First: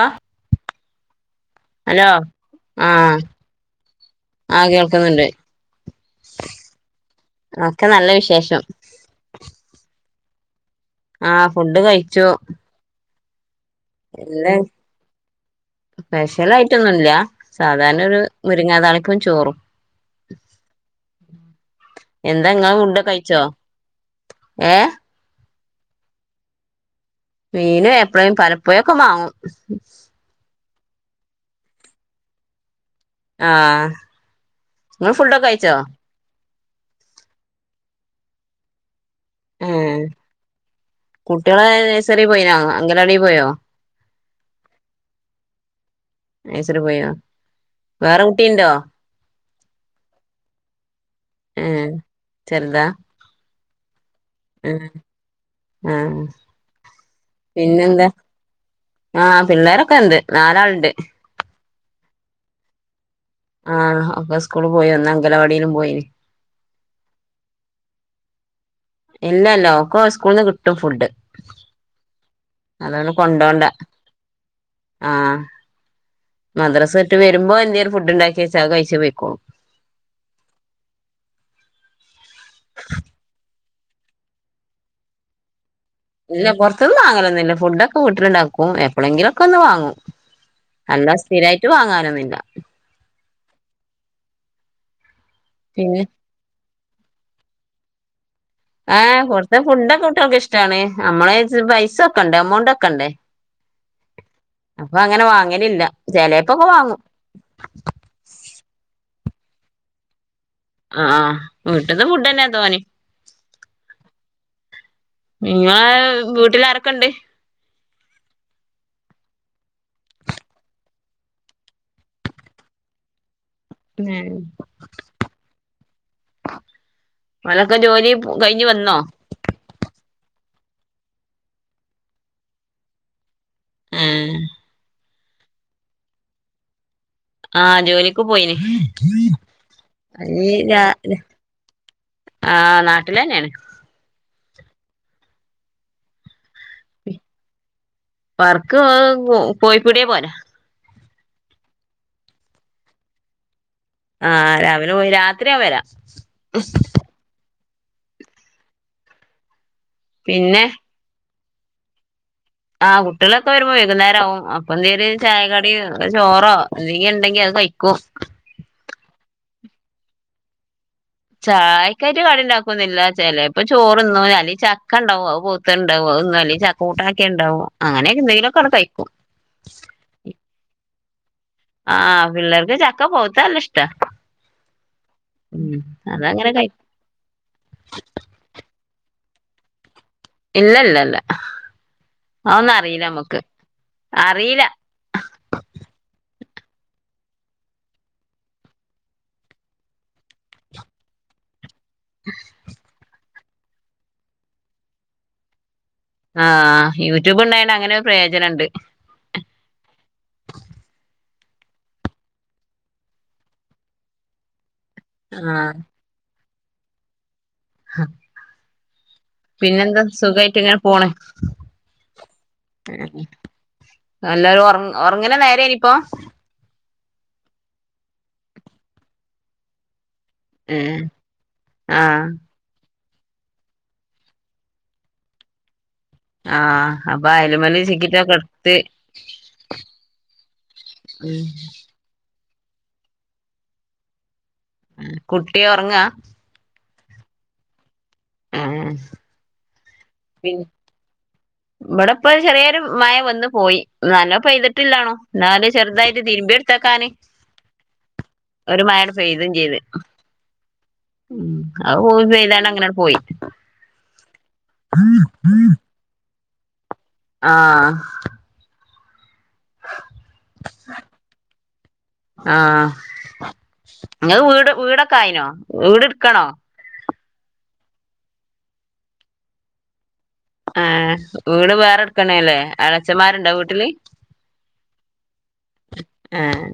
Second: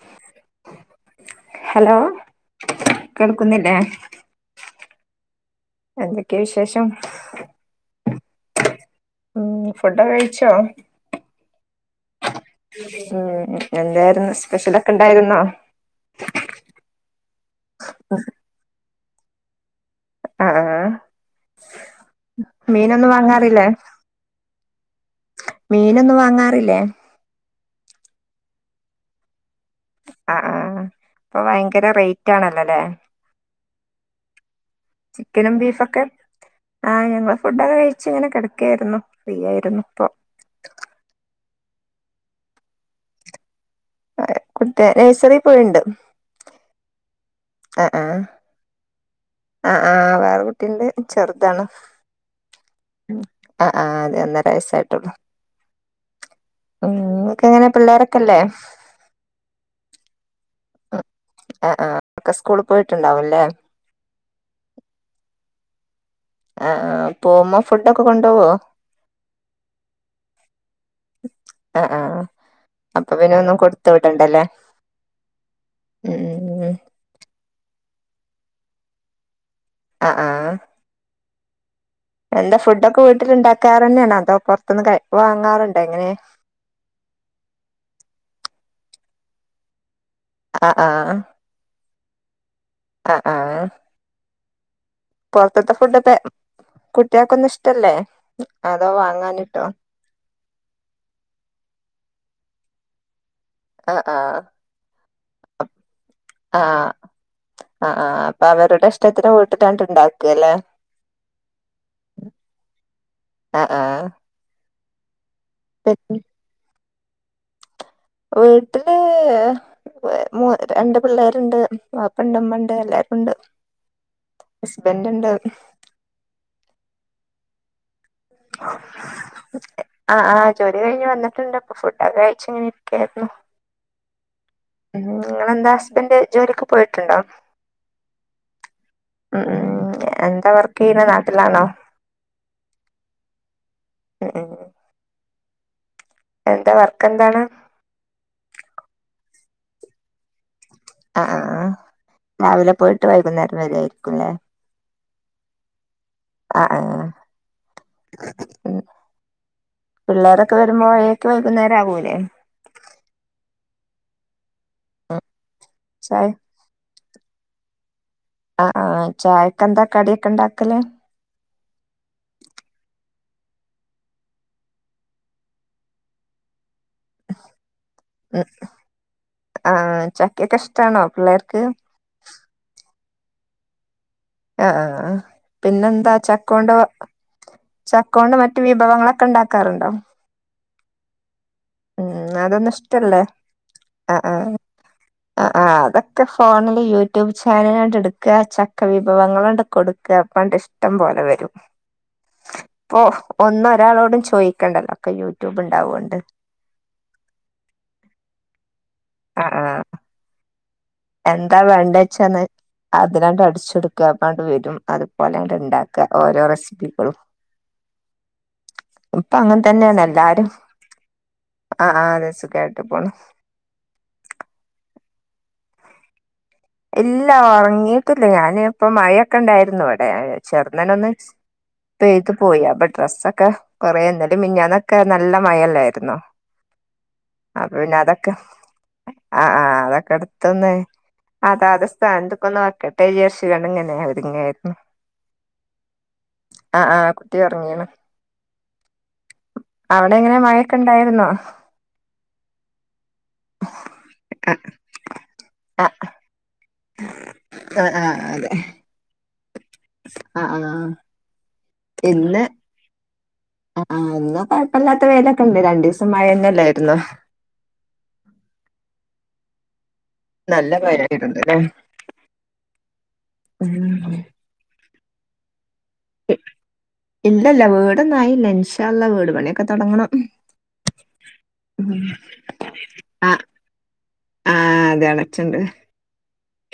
ആഹ് [inaudible] hello ആഹ് കേൾക്കുന്നില്ലേ ആഹ് കേൾക്ക്ന്ന്ണ്ട് എന്തെക്കെ വിശേഷം ഒക്കെ നല്ല വിശേഷം ഉം ഫുഡൊക്കെ കഴിച്ചോ ആഹ് ഫുഡ് കഴിച്ചു ഉം എന്തായിരുന്നു സ്പെഷ്യലൊക്കെ ഇണ്ടായിരുന്നോ സ്പെഷ്യലായിറ്റൊന്നുല്ല സാധാരണ ഒരു മുരിങ്ങാതാളിപ്പും ചോറും ആ ആ [inaudible] എന്താ ഇങ്ങളെ മീനൊന്നും ഫുഡ്കഴിച്ചോ വാങ്ങാറില്ലേ ഏഹ് മീനൊന്നും വാങ്ങാറില്ലേ മീന് എപ്ളേ പലപ്പാെയൊക്കെ വാങ്ങും അഹ് ആഹ് ഇപ്പ ഭയങ്കര റേറ്റ് ആണല്ലല്ലേ ആഹ് ഇങ്ങള് ഫുഡൊക്കെ ചിക്കനും കഴിച്ചോ ബീഫൊക്കെ ആഹ് ഞങ്ങള് ഫുഡൊക്കെ കഴിച്ച് ഇങ്ങനെ കടെക്കായിരുന്നു ഫ്രീ ആയിരുന്നു ഇപ്പം കുട്ട്യാള് നേഴ്സറി പോയിനോ അംഗലവാടി പോയോ അഹ് കുട്ടി നഴ്സറി പോയീണ്ട് നയ്സറി പോയിനോ വേറെ കുട്ടീണ്ടോ അഹ് ആഹ് വേറെ കുട്ടിണ്ട് ചെറ്താണ് ചെറ്താ അഹ് ആഹ് അതെ ഒന്നരവയസ്സായിട്ടുള്ളൂ ആഹ് എങ്ങനെ പിന്നെന്താ പിള്ളേരൊക്കെല്ലേ ആഹ് പിള്ളേരൊക്കെ ഉണ്ട് നാലാള്ണ്ട്. അഹ് ആഹ്. ഒക്കെ സ്കൂൾ പോയിട്ടുണ്ടാവുല്ലേ ആഹ് ഒക്കെ സ്കൂൾ പോയി ഒന്ന് അംഗലവാടിയിലും പോയിനി അഹ് ആഹ് പോമ്മം ഫുഡൊക്കെ കൊണ്ടോവോ. ഇല്ലല്ല ഓക് ഓളെ സ്കൂൾന്ന് കിട്ടും ഫുഡ്. ആഹ് ആഹ് അതോണ്ട് അപ്പൊ പിന്നെ ഒന്നും കൊണ്ടോണ്ട കൊടുത്ത് വിടണ്ടല്ലേ ആഹ്. ഉം ഉം മദ്രസ ഇട്ട് വരുമ്പോ എന്തെങ്കും ഫുഡ്ണ്ടാകിയെച്ച അത്കയ്ച്ച് പോയ്ക്കോളും. അഹ് ആഹ് എന്താ ഫുഡൊക്കെ വീട്ടിലുണ്ടാക്കാറ്ന്നെണോ അതോ പോർതിന്ന് കഴ വാങ്ങാറുണ്ടോ എങ്ങനെ ഇല്ല പൊർതിന്ന് വാങ്ങലൊന്നുല്ല ഫുഡൊക്കെ വീട്ടിൽണ്ടാക്കും എപ്പളെങ്കിലൊക്കെ ഒന്ന് വാങ്ങും. ആഹ് അല്ലാ സ്ഥിരായിട്ട് വാങ്ങാനൊന്നില്ല. അഹ് ആഹ് പൊർത്ത്ത്തെ പിന്നെ ഫുഡ്ഡക്കെ കുട്ടിയാക്കൊന്നു ഇഷ്ടല്ലേ അതോ ആഹ് പോർത്തെ വാങ്ങാനിട്ടോ? ഫുഡൊക്കെ കുട്ട്യേൾക്ക് ഇഷ്ടാണ്. നമ്മളയിച് പൈസ്സൊക്കണ്ടേ എമൗണ്ട് ഒക്കെണ്ടേ. അഹ് ആഹ് അപ്പ അങ്ങനെ വാങ്ങലില്ല ചേലെപ്പൊക്കെ വാങ്ങും. പ്പ അവരുടെ ഇഷ്ടത്തിന് വീട്ട്ത്താണ്ട് ഇണ്ടാക്കാല്ലെ. അഹ് ആഹ് വീട്ട്ത്തെ ഫുഡ്ഡന്നെ തോന്നിം. അഹ് ആഹ് നിങ്ങളെ പിന്നെ വീട്ടിലാരെക്കെണ്ട് വീട്ട്ല്.. വെ മൂ രണ്ട് പിള്ളേരുണ്ട് വാപ്പണ്ട് മ്മണ്ട് എല്ലാരുണ്ട്. [unintelligible] ഞാനും ഹസ്ബന്റ്ണ്ട്. ഓലൊക്കെ ജോലി പ് കഴിഞ്ഞ് വന്നോ. അഹ് ആഹ് ജോലി കഴിഞ്ഞ് വന്നിട്ടുണ്ട് പ്പൊ ഫുഡൊക്കെ കഴിച്ചിങ്ങനെ, ഇരിക്കായിരുന്നു. ഏഹ് ങ്ങങ്ങളെന്താ ഹസ്ബൻൻ്റ് ജോലിക്ക് പോയിട്ട്ണ്ടോ ആഹ്, ജോലിക്ക് പോയിനി അഹ് ആഹ് എന്താ വർക്കെയ്യ്ണ് നാട്ടിലാണോ ആഹ് നാട്ടിലെന്നെണ്. ഉം ഉം എന്താ വർക്കെന്താണ് വർക്ക് ഇഹ് കോഴിപ്പീടീ പോലാ അഹ് ആഹ് രാവിലെ പോയിട്ട് വൈകുന്നേരം വര്വായിരിക്കും ആഹ് രാവിലെ പോയി രാത്രിയാവു വെരാം അഹ് ആഹ് ഉം പിള്ളേരൊക്കെ പിന്നെ വരുമ്പോഴേ ക് വൈകുന്നേരാവൂലെ ആഹ് കുട്ടിയേള്ക്കെ വരുമ്പോ വൈകുന്നേരാവും. അപ്പൊന്തെര് ചായ കടിം, ഒര് ചായ ചോറോ എന്തെങ്കി ണ്ടെങ്കി അത് കഴിക്കും അഹ് ആഹ് ചായക്കെന്താ കടിയൊക്കെണ്ടാക്കല് ചായക്കായ്റ്റ് കടിണ്ടാക്കൊന്നില്ല ചെലേപ്പൊ ചോറ്ന്നും അല്ലെയ് ചക്കണ്ടാവും അഹ് പൊവ്ത്തെ ണ്ടാവും അത് ന്നും അല്ലെയ് ചക് കൂട്ടാക്കേയ്ണ്ടാവും അങ്ങനെ ഉം യെന്തെങ്കിലൊക്കാണ്ട് കയിക്കും. ആഹ് ചക്കെക്കെ ഇഷ്ടാണോ പിള്ളേർക്ക്. ആഹ് പിള്ളേർക്ക് ചക്ക പൊവ്ത്താല്ലഷ്ടാ. അഹ് ആഹ് പിന്നെന്താ അതങ്ങനെ കഴി ചക്കോണ്ട് വ ചക്കോണ്ട് മറ്റ റ്റ് വിഭവങ്ങളക്കെണ്ടാക്കാറുണ്ടോ ഇല്ലല്ല ല്ല ഉം അതൊന്നും അതെന്നും ഇഷ്ടല്ലേ അറീലമ്മക്ക്, അറീല. അഹ് ആഹ്. അതൊക്കെ ഫോണില് യൂട്യൂബ് ചാനലാണ്ടെട്ക്കാ ചക്ക വിഭവങ്ങളാണ്ട് കൊടുക്കാ. പ്പാണ്ടിഷ്ടംമ്പോലെ വെരും. [unintelligible] ഓ ഒന്നും ഒരാളോടും ചോയിക്കണ്ടല്ലാ ഒക്കെ യൂട്യൂബ് ഇണ്ടാവോണ്ട്. ആഹ് യൂട്യൂബ് ഇണ്ടായോണ്ട് അങ്ങനൊരു പ്രയോജനണ്ട്. ആ ആ എന്താ വേണ്ടെച്ചാന്ന് അതിലണ്ട് അടിച്ചൊട്ക്കാ അപ്പണ്ട് വെരും അതുപോലാണ്ട് ആഹ് ഇണ്ടാക്കാ. ഓരോ റെസിപ്പികളും. ഹാ ഇപ്പൊ അങ്ങനെ തന്നെയാണ് പിന്നെന്താ എല്ലാരും സുഖായിട്ട് ഇങ്ങനെ പോണ്. ആ ആ അതെ സുഖായിട്ട് പോണു അല്ലാരും ഒർ ഒർങ്ങ്ണ നേരേന്നിപ്പോ. ഇല്ല ഒർങ്ങീട്ടില്ല ഞാന് ഇപ്പൊ മഴയൊക്കെണ്ടായിരുന്നു. ഇവടെ. ചെർന്നനെ ഏഹ് ഒന്ന് ആഹ് പെയ്ത് പോയി അപ്പ ഡ്രസ്സൊക്കെ കൊറേ. ഇന്നെലേം മിഞ്ഞാന്നൊക്കെ നല്ല മയെല്ലായിരുന്നോ. ആഹ് അപ്പൊ അയലുമല് പിന്നതൊക്കെ ചിക്കിറ്റൊക്കെ എടുത്ത് ആ ആ അതൊക്കെട്ത്തെന്ന്. ഉം അതാത് സ്ഥാനത്തൊക്കൊന്ന് വെക്കട്ടെന്ന് വിജാര്ച്ച്ങ്ങാണ്ട് ഇങ്ങനെ ഒരുങ്ങായിരുന്നു. ഉം കുട്ടി ഒർങ്ങാ ആ ആ കുട്ടി ഒർങ്ങീണ്. ഏഹ് അവിടെ എങ്ങനാ മഴ ഒക്കെ. ണ്ടായിരുന്നോ. ഇവിടെപ്പൊരു ചെറിയൊരു മയ വന്നു പോയി നല്ലം ആഹ് പെയ്തിട്ടില്ലാണും ഇന്നാലും ചെറുതായിട്ട് തിരുമ്പിയെ ഇട്ത്തക്കാന് ആഹ് ഒരു മയണ്ട് പെയ്തും ചെയ്ത് ആഹ ആഹ് ഉം അ [unintelligible] പെയ്താണ്ട് അങ്ങനങ്ങ് പോയി ആ ഇന്ന് കൊഴപ്പല്ലാത്ത വെയിലൊക്കെണ്ട് രണ്ടീസം മഴന്നെല്ലായിരുന്നോ ആഹ നല്ല കാര്യായിട്ടുണ്ട്ല്ലേ ആഹ ഇങ്ങൾ വീട് വീടൊക്കെ ആയിനോ വീട് ഇട്ക്കണോ ഇല്ലല്ല വീടൊന്നും ആയില്ല ഇൻഷാഅല്ലാഹ് വീട് പണിയൊക്കെ തൊടങ്ങണം. ആഹ വീട് വേറെ ഇടുക്കണേല്ലേ എളച്ചന്മാരുണ്ടോ വീട്ടില് ആ അതെ എളച്ചൻ ഇണ്ട് എഹ്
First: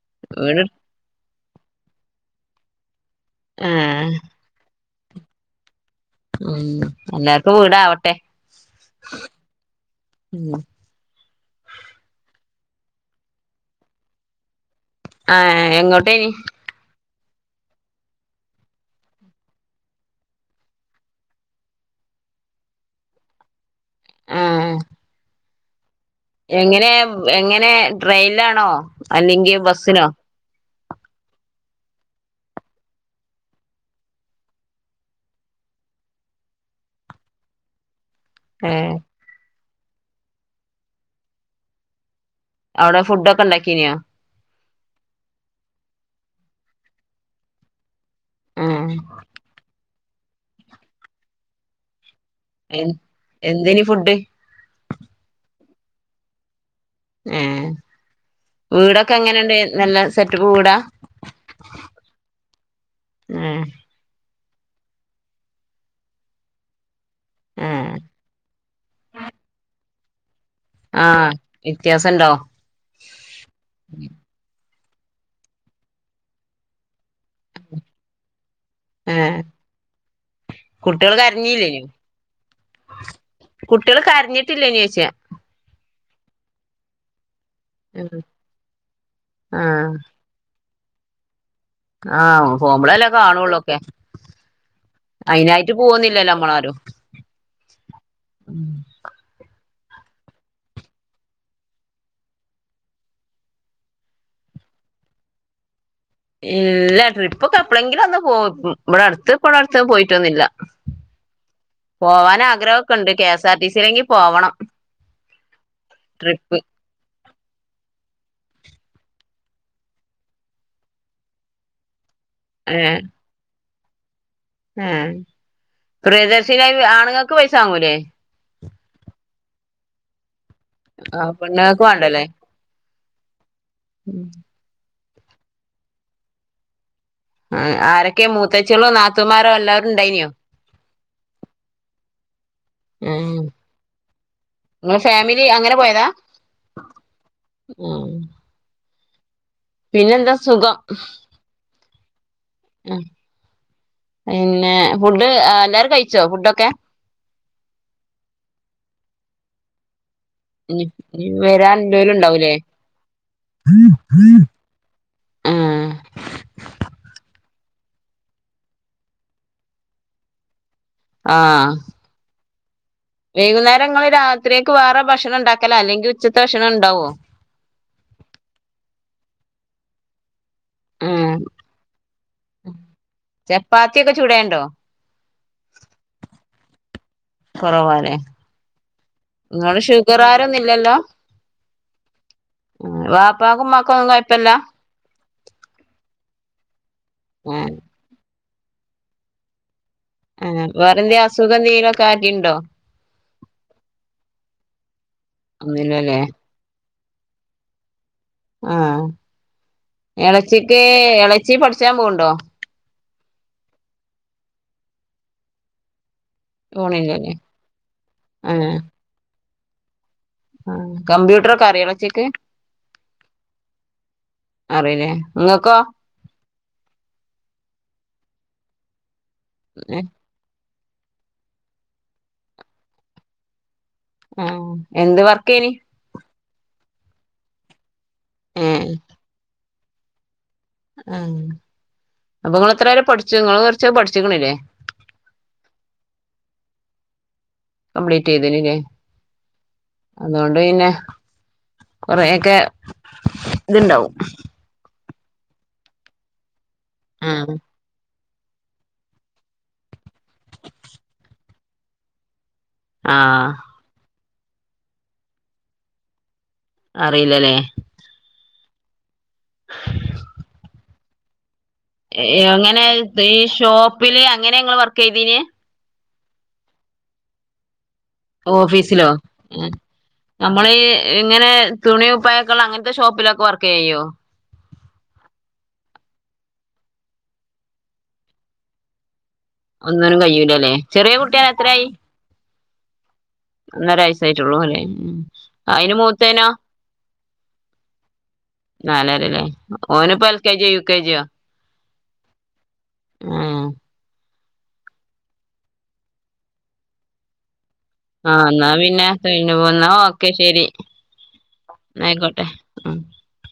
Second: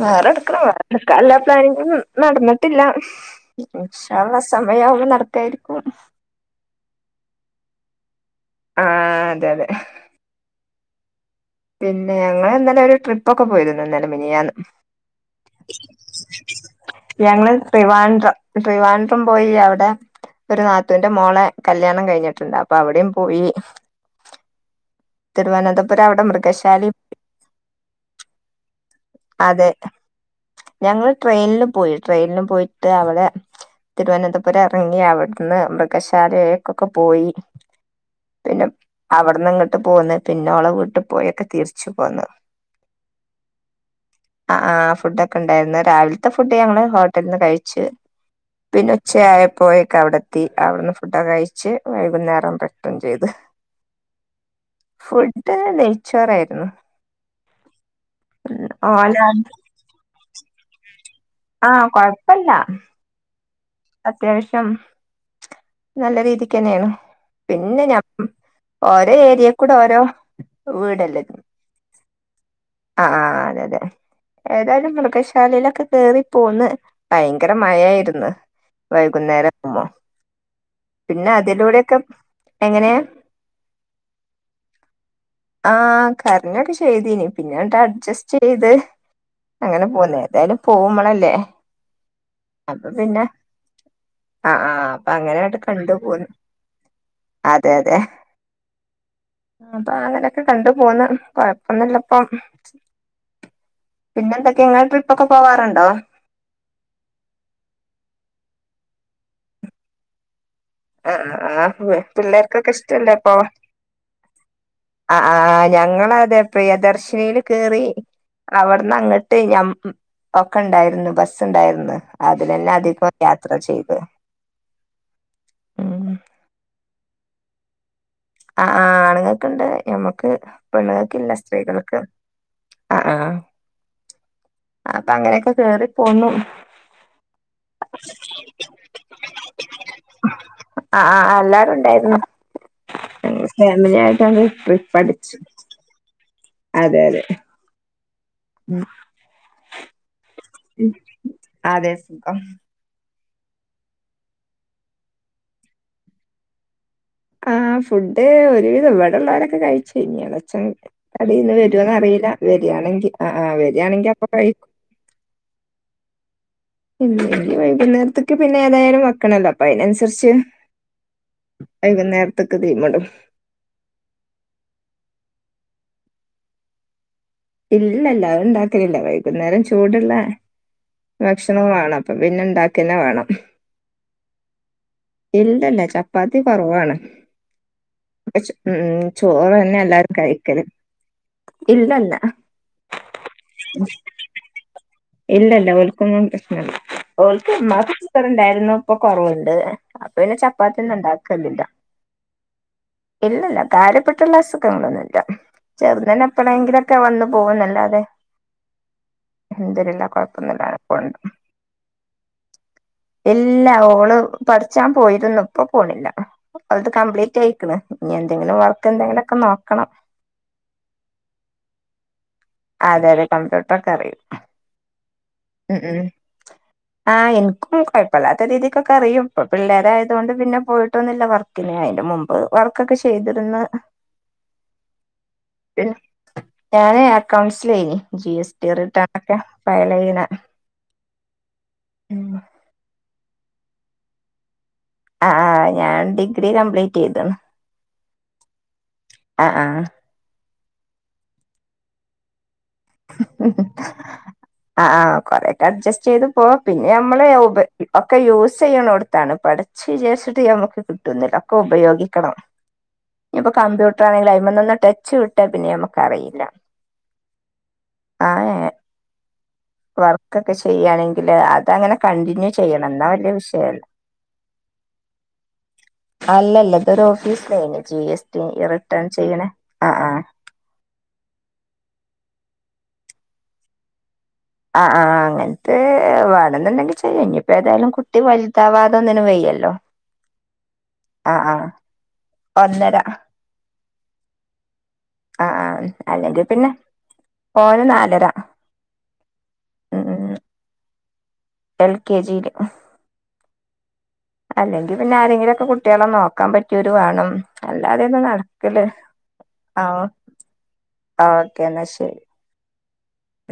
വേറെടുക്കണം ഇടക്കാൻ ഇള്ള പ്ലാനിങ്ങൊന്നും നടന്നിട്ടില്ല ആഹ് ഇൻശാല്ലാഹ് സമയാവുമ്പോ നടത്തായിരിക്കും ഉം എല്ലാർക്കും വീടാവട്ടെ ആഹ അതെ അതെ ഉം പിന്നെ ഞങ്ങള് ഇന്നലെ ഒരു ട്രിപ്പ് ഒക്കെ പോയിരുന്നു ഇന്നലെ മിനിയാന്ന് ആഹ എങ്ങോട്ടേനി ഞങ്ങള് ട്രിവാൻഡ്രം ട്രിവാൻഡ്രം പോയി അവ്ടെ ഒരു നാത്തൂന്റെ മോളെ കല്യാണം കഴിഞ്ഞിട്ട്ണ്ട് അപ്പൊ അവിടിം പോയി. ആഹ് തിരുവനന്ത ഇവരെ അവ്ടെ മൃഗ എങ്ങനെ എങ്ങനെ ട്രെയിൻലാണോ അല്ലെങ്കി അതെ ബസ്സിനോ ഞങ്ങള് ട്രെയിൻൽ പോയി ട്രെയിൻൽ പോയിട്ട് അവിടെ തിരുവനന്തപുരം എറങ്ങി അവിടുന്ന് മൃഗശാലേക്കൊക്കെ പോയി പിന്നെ ഏഹ് അവിട്ന്ന് ഇങ്ങട്ട് പോന്ന് പിന്നെ ഓളെ വീട്ടു പോയൊക്കെ തിരിച്ചു പോന്നു അവിടെ ഫുഡോക്കെ ഇണ്ടാക്കീനോ ആ ആ ഫുഡോക്കെണ്ടായിരുന്നു രാവിലത്തെ ഫുഡ് ഞങ്ങള് ഹോട്ടലിൽന്ന് കഴിച്ചു പിന്നെ ആഹ് ഉച്ചയായപ്പോയേക്ക് അവിടെ എത്തി അവിടുന്ന് ഫുഡൊക്കെ കഴിച്ച് വൈകുന്നേരം എൻ റിട്ടേൺ ചെയ്ത് എന്തേനി ഫുഡ് ഫുഡ് നെയ്ച്ചോറായിരുന്നു ഏഹ് വീടൊക്കെ ഓല എങ്ങനെണ്ട് നല്ല സെറ്റപ്പ് വീടാ ആഹ് കൊഴപ്പല്ല ആഹ് അത്യാവശ്യം നല്ല രീതിക്കന്നേണ് പിന്നെ ഏഹ് ഞാൻ ഓരോ ഏരിയേ കൂടെ ഓരോ ആഹ് വ്യത്യാസം ഉണ്ടോ ആഹ് ആഹ് അതെ അതെ ഏതായാലും മൃഗശാലയിലൊക്കെ കേറി പോന്ന് ഭയങ്കര മഴായിര്ന്ന് വൈകുന്നേരം മോ കുട്ടിയൾ കരഞ്ഞില്ലെനി എങ്ങനെ കുട്ടിയൾ കരഞ്ഞിട്ടില്ലേനി ചോയ്ച്ചാ ആഹ് കരഞ്ഞൊക്കെ ചെയ്തീനി പിന്നട്ട് അഡ്ജസ്റ്റ് ചെയ്ത് ആഹ് അങ്ങനെ പോന്നേ എന്തായാലും പോവുമ്പളല്ലേ ആഹ് പോവമ്പളല്ലേ കാണുള്ളൂ ഒക്കെ ആഹ് ആഹ് അപ്പൊ അങ്ങനെ കണ്ടു പോന്ന് പോവൊന്നില്ലല്ലോ നമ്മളാരും അതെ അതെ അപ്പൊ അങ്ങനെയൊക്കെ കണ്ടു പോന്ന് കൊഴപ്പൊന്നുല്ല അപ്പം പിന്നെ എന്തൊക്കെ ഇങ്ങൾ ട്രിപ്പൊക്കെ പോവാർണ്ടോ ഇല്ല ട്രിപ്പൊക്കെ എപ്പളെങ്കിലും ഒന്ന് പോം ഇവിടെ അടുത്ത് ഇപ്പടെ അടുത്ത് പോയിട്ടൊന്നുല്ല ആ ആ പോവാൻ പിള്ളേർക്കൊക്കെ ആഗ്രഹൊക്കെണ്ട് കെ എസ് ആർ ടി സിയിലെങ്കി പോവണം ആഹ് ആഹ് ഞങ്ങളതെ ട്രിപ്പ് പ്രിയദർശിനില് കേറി അവിട്ന്ന് അങ്ങട്ട് ഞ ഒക്കെ ഇണ്ടായിരുന്നു ബസ്സുണ്ടായിരുന്നു അതിനല്ല അധികം യാത്ര ചെയ്ത് ഉം ഉം പ്രിയദശനായി ആണുങ്ങൾക്ക് പൈസ വാങ്ങൂല്ലേ ആഹ് ആഅ ആണുങ്ങൾക്കുണ്ട് ഞമ്മക്ക് ആഹ് പെണ്ണുങ്ങൾക്കില്ല പെണ്ണുങ്ങൾക്ക് സ്ത്രീകൾക്ക് വേണ്ടല്ലേ ആഹ് ആഹ് അപ്പൊ അങ്ങനെക്കെ കേറിപ്പോന്നു ആ ആരൊക്കെ മൂത്തച്ചിളോ നാത്തൂമാരോ എല്ലാരും ഇണ്ടായിനോ ആ ഫാമിലിയാട്ടാണാ നിങ്ങള് ട്രിപ്പഠിച്ചു ഫാമിലി അങ്ങനെ പോയതാ അതെ അതെ ഓഹ് ഉം, പിന്നെന്താ സുഖം ഉം. അതെ സുഖം ഉം പിന്നെ ഫുഡ് എല്ലാരും കഴിച്ചോ ഫുഡൊക്കെ ആഹ് ഫുഡ് ഒരുവിധം ഇവിടെള്ളവരൊക്കെ കഴിച്ചു കഴിഞ്ഞൊള്ളു ച ഇനി കടീന്ന് വരാൻ വരുവോന്ന് എന്തേലും അറിയില്ല ഉണ്ടാവൂലേ വരികയാണെങ്കിൽ ആഹ് ആഹ് ആഹ് വരിയാണെങ്കിൽ അപ്പ കഴിക്കും ആഹ് ഇന്ന്നി വൈകുന്നേരത്തേക്ക് പിന്നെ ഏതായാലും വെക്കണല്ലോ അപ്പൊ അയിനനുസരിച്ച് വൈകുനേരത്ത്ക്ക് തീം മിടും വൈകുന്നേരംങ്ങള് രാത്രിക്ക് വേറെ ഭക്ഷണം ഉണ്ടാക്കലോ അല്ലെങ്കിൽ ഉച്ചത്തെ ഭക്ഷണം ഉണ്ടാവോ ഇല്ല ഇല്ല അത് ഉണ്ടാക്കലില്ല വൈകുന്നേരം ചൂടുള്ള ഏഹ് ഭക്ഷണം വേണം അപ്പൊ പിന്നെ ഇണ്ടാക്കന്നെ വേണം ചപ്പാത്തിയൊക്കെ ചുടേണ്ടോ? ഇല്ല ഇല്ല ചപ്പാത്തി കുറവാണ് കൊറവാലേ ഉ ഉം ചോറ് തന്നെ ഇങ്ങള് എല്ലവരും ഷുഗറാരൊന്നും കഴിക്കല് ഇല്ലല്ലോ? ഇല്ലല്ല വാപ്പാക്കും ഉമ്മാക്കൊന്നും കൊഴപ്പല്ല ഇല്ലല്ല ഓൽക്കൊന്നും പ്രശ്നല്ല ഓൽക്ക് ഏഹ് [unintelligible] ണ്ടായിരുന്നു ഇപ്പൊ കൊറവുണ്ട് അപ്പൊ പിന്നെ ഏഹ് ചപ്പാത്തിന്നും വേറെന്തേം അസുഖം ഇണ്ടാക്കലില്ലാ എന്തേലൊക്കെ ആക്കിണ്ടോ? ഇല്ലല്ല കാര്യപ്പെട്ടുള്ള അസുഖങ്ങളൊന്നുംല്ല ഒന്നുല്ലല്ലേ ചെറുതിന് എപ്പഴെങ്കിലും ക്കെ വന്ന് പോകുന്നല്ലാതെ ആഹ് അൽഹംദുലില്ലാഹ് കൊഴപ്പൊന്നുല്ലാതെ ഇളച്ചിക്ക് പോണ് ണ്ട്. ഇളച്ചി പഠിച്ചാൻ പോകണ്ടോ ഇല്ല ഓള് പഠിച്ചാൻ പോയിരന്നു ഇപ്പോ പോണില്ല ഇപോ അത് പോണില്ലല്ലേ കംപ്ലീറ്റ് ആയക്ന് എന്തെങ്കിലും വർക്ക് എന്തെങ്കിലും ഒക്കെ നോക്കണം കമ്പ്യൂട്ടർ ഒക്കെ അറിയോ ഇല്ലാച്ചിക് അതെ അതെ കമ്പ്യൂട്ടർ ഒക്കെ അറിയൂ അറിയൂലേ ഇങ്ങക്കോ? ഉം ആഹ് എനിക്കും കുഴപ്പമില്ലാത്ത രീതിക്കൊക്കെ അറിയും ഇ പിള്ളേരായത കൊണ്ട് പിന്നെ പോയിട്ടൊന്നില്ല വർ പിന്നെ അതിന്റെ മുമ്പ് വർക്കൊക്കെ ചെയ്തിരുന്ന് ഉം എന്ത് വർക്ക് അയിന് ഞാന് അക്കൗണ്ട്സൽ ജി എസ് ടി ഏഹ് റിട്ടേൺ ഒക്കെ ഫയൽ ചെയന ആം അപ്പൊ നിങ്ങള് എത്ര വരെ പഠിച്ചു നിങ്ങള് കുറച്ച് പഠിച്ചിക്കണില്ലേ ആഹ് ആഹ് ഞാൻ ഡിഗ്രി കംപ്ലീറ്റ് ചെയ്തു കംപ്ലീറ്റ് ചെയ്തിനില്ലേ ആഹ് ആഹ് അതുകൊണ്ട് പിന്നെ കൊറെയൊക്കെ ഇത്ണ്ടാവും ആഹ് ആഹ് കൊറയക്കെ അഡ്ജസ്റ്റ് ചെയ്ത് പോവാ പിന്നെ നമ്മള് ആഹ് ഒക്കെ യൂസ് ചെയ്യണോടുത്താണ് പടിച് വിചാരിച് നമുക്ക് കിട്ടുന്നില്ല ഒക്കെ ഉപയോഗിക്കണം ഇപ്പൊ ആഹ് കമ്പ്യൂ ണെങ്കിൽ അഴിമന്ന് ഒന്ന് ടച്ച് വിട്ടാ പിന്നെ നമുക്ക അറിയില്ല അറിയില്ലല്ലേ ആഹ് ഹെ വർക്കൊക്കെ ചെയ്യണെങ്കില് അതങ്ങനെ കണ്ടിന്യൂ എങ്ങനെ ചെയ്യണം എന്നാ വലിയ ഈ വിഷയല്ല ഷോപ്പില് അങ്ങനെ നിങ്ങൾ വർക്ക് ചെയ്തന് അല്ലല്ല ഇതരു ഓഫീസിലയി ജി എസ് റിട്ടേൺ ചെയ്യണേ ആഹ് ആഹ് നമ്മൾഇങ്ങനെ തുണിം കുപായക്കള്ള അങ്ങനത്തെ ഷോപ്പിലൊക്കെ വർക്ക് ചെയ്യോ ആഹ് ആഹ് അങ്ങനത്തെ വേണെന്നുണ്ടെങ്കിൽ ഇനിയിപ്പോ ഏതായാലും കുട്ടി വലുതാവാതെ ഒന്നിനും വയ്യല്ലോ ഒന്നിനും കഴയില്ലല്ലെ ചെറിയ ആ കുട്ടിയാെ ആ എത്രയായി ഒന്നര ഒന്നരയസ ആയിട്ടുള്ളൂ അല്ലെ ആഹ ആഹ് അല്ലങ്കി പിന്നെ, മേൻനാലര നാലര അല്ലേ ഓനി ഇപ്പോ എൽ കെ ജിയോ യു കെ ജിയോ? എൽ കെ ജിയില് ആഹ് അല്ലെങ്കിൽ പിന്നെ ആരെങ്കിലുംക്കെ കുട്ടികളെ നോക്കാൻ പറ്റിയരു വേണം. അല്ലാതെയൊന്നും ആഹ് എന്നാ നടക്കില്ല പിന്നെ തഴിപോന്നോ ഓക്കെ ശെരി ആഹ് ഓക്കേ എന്നാ ശരി. ഉം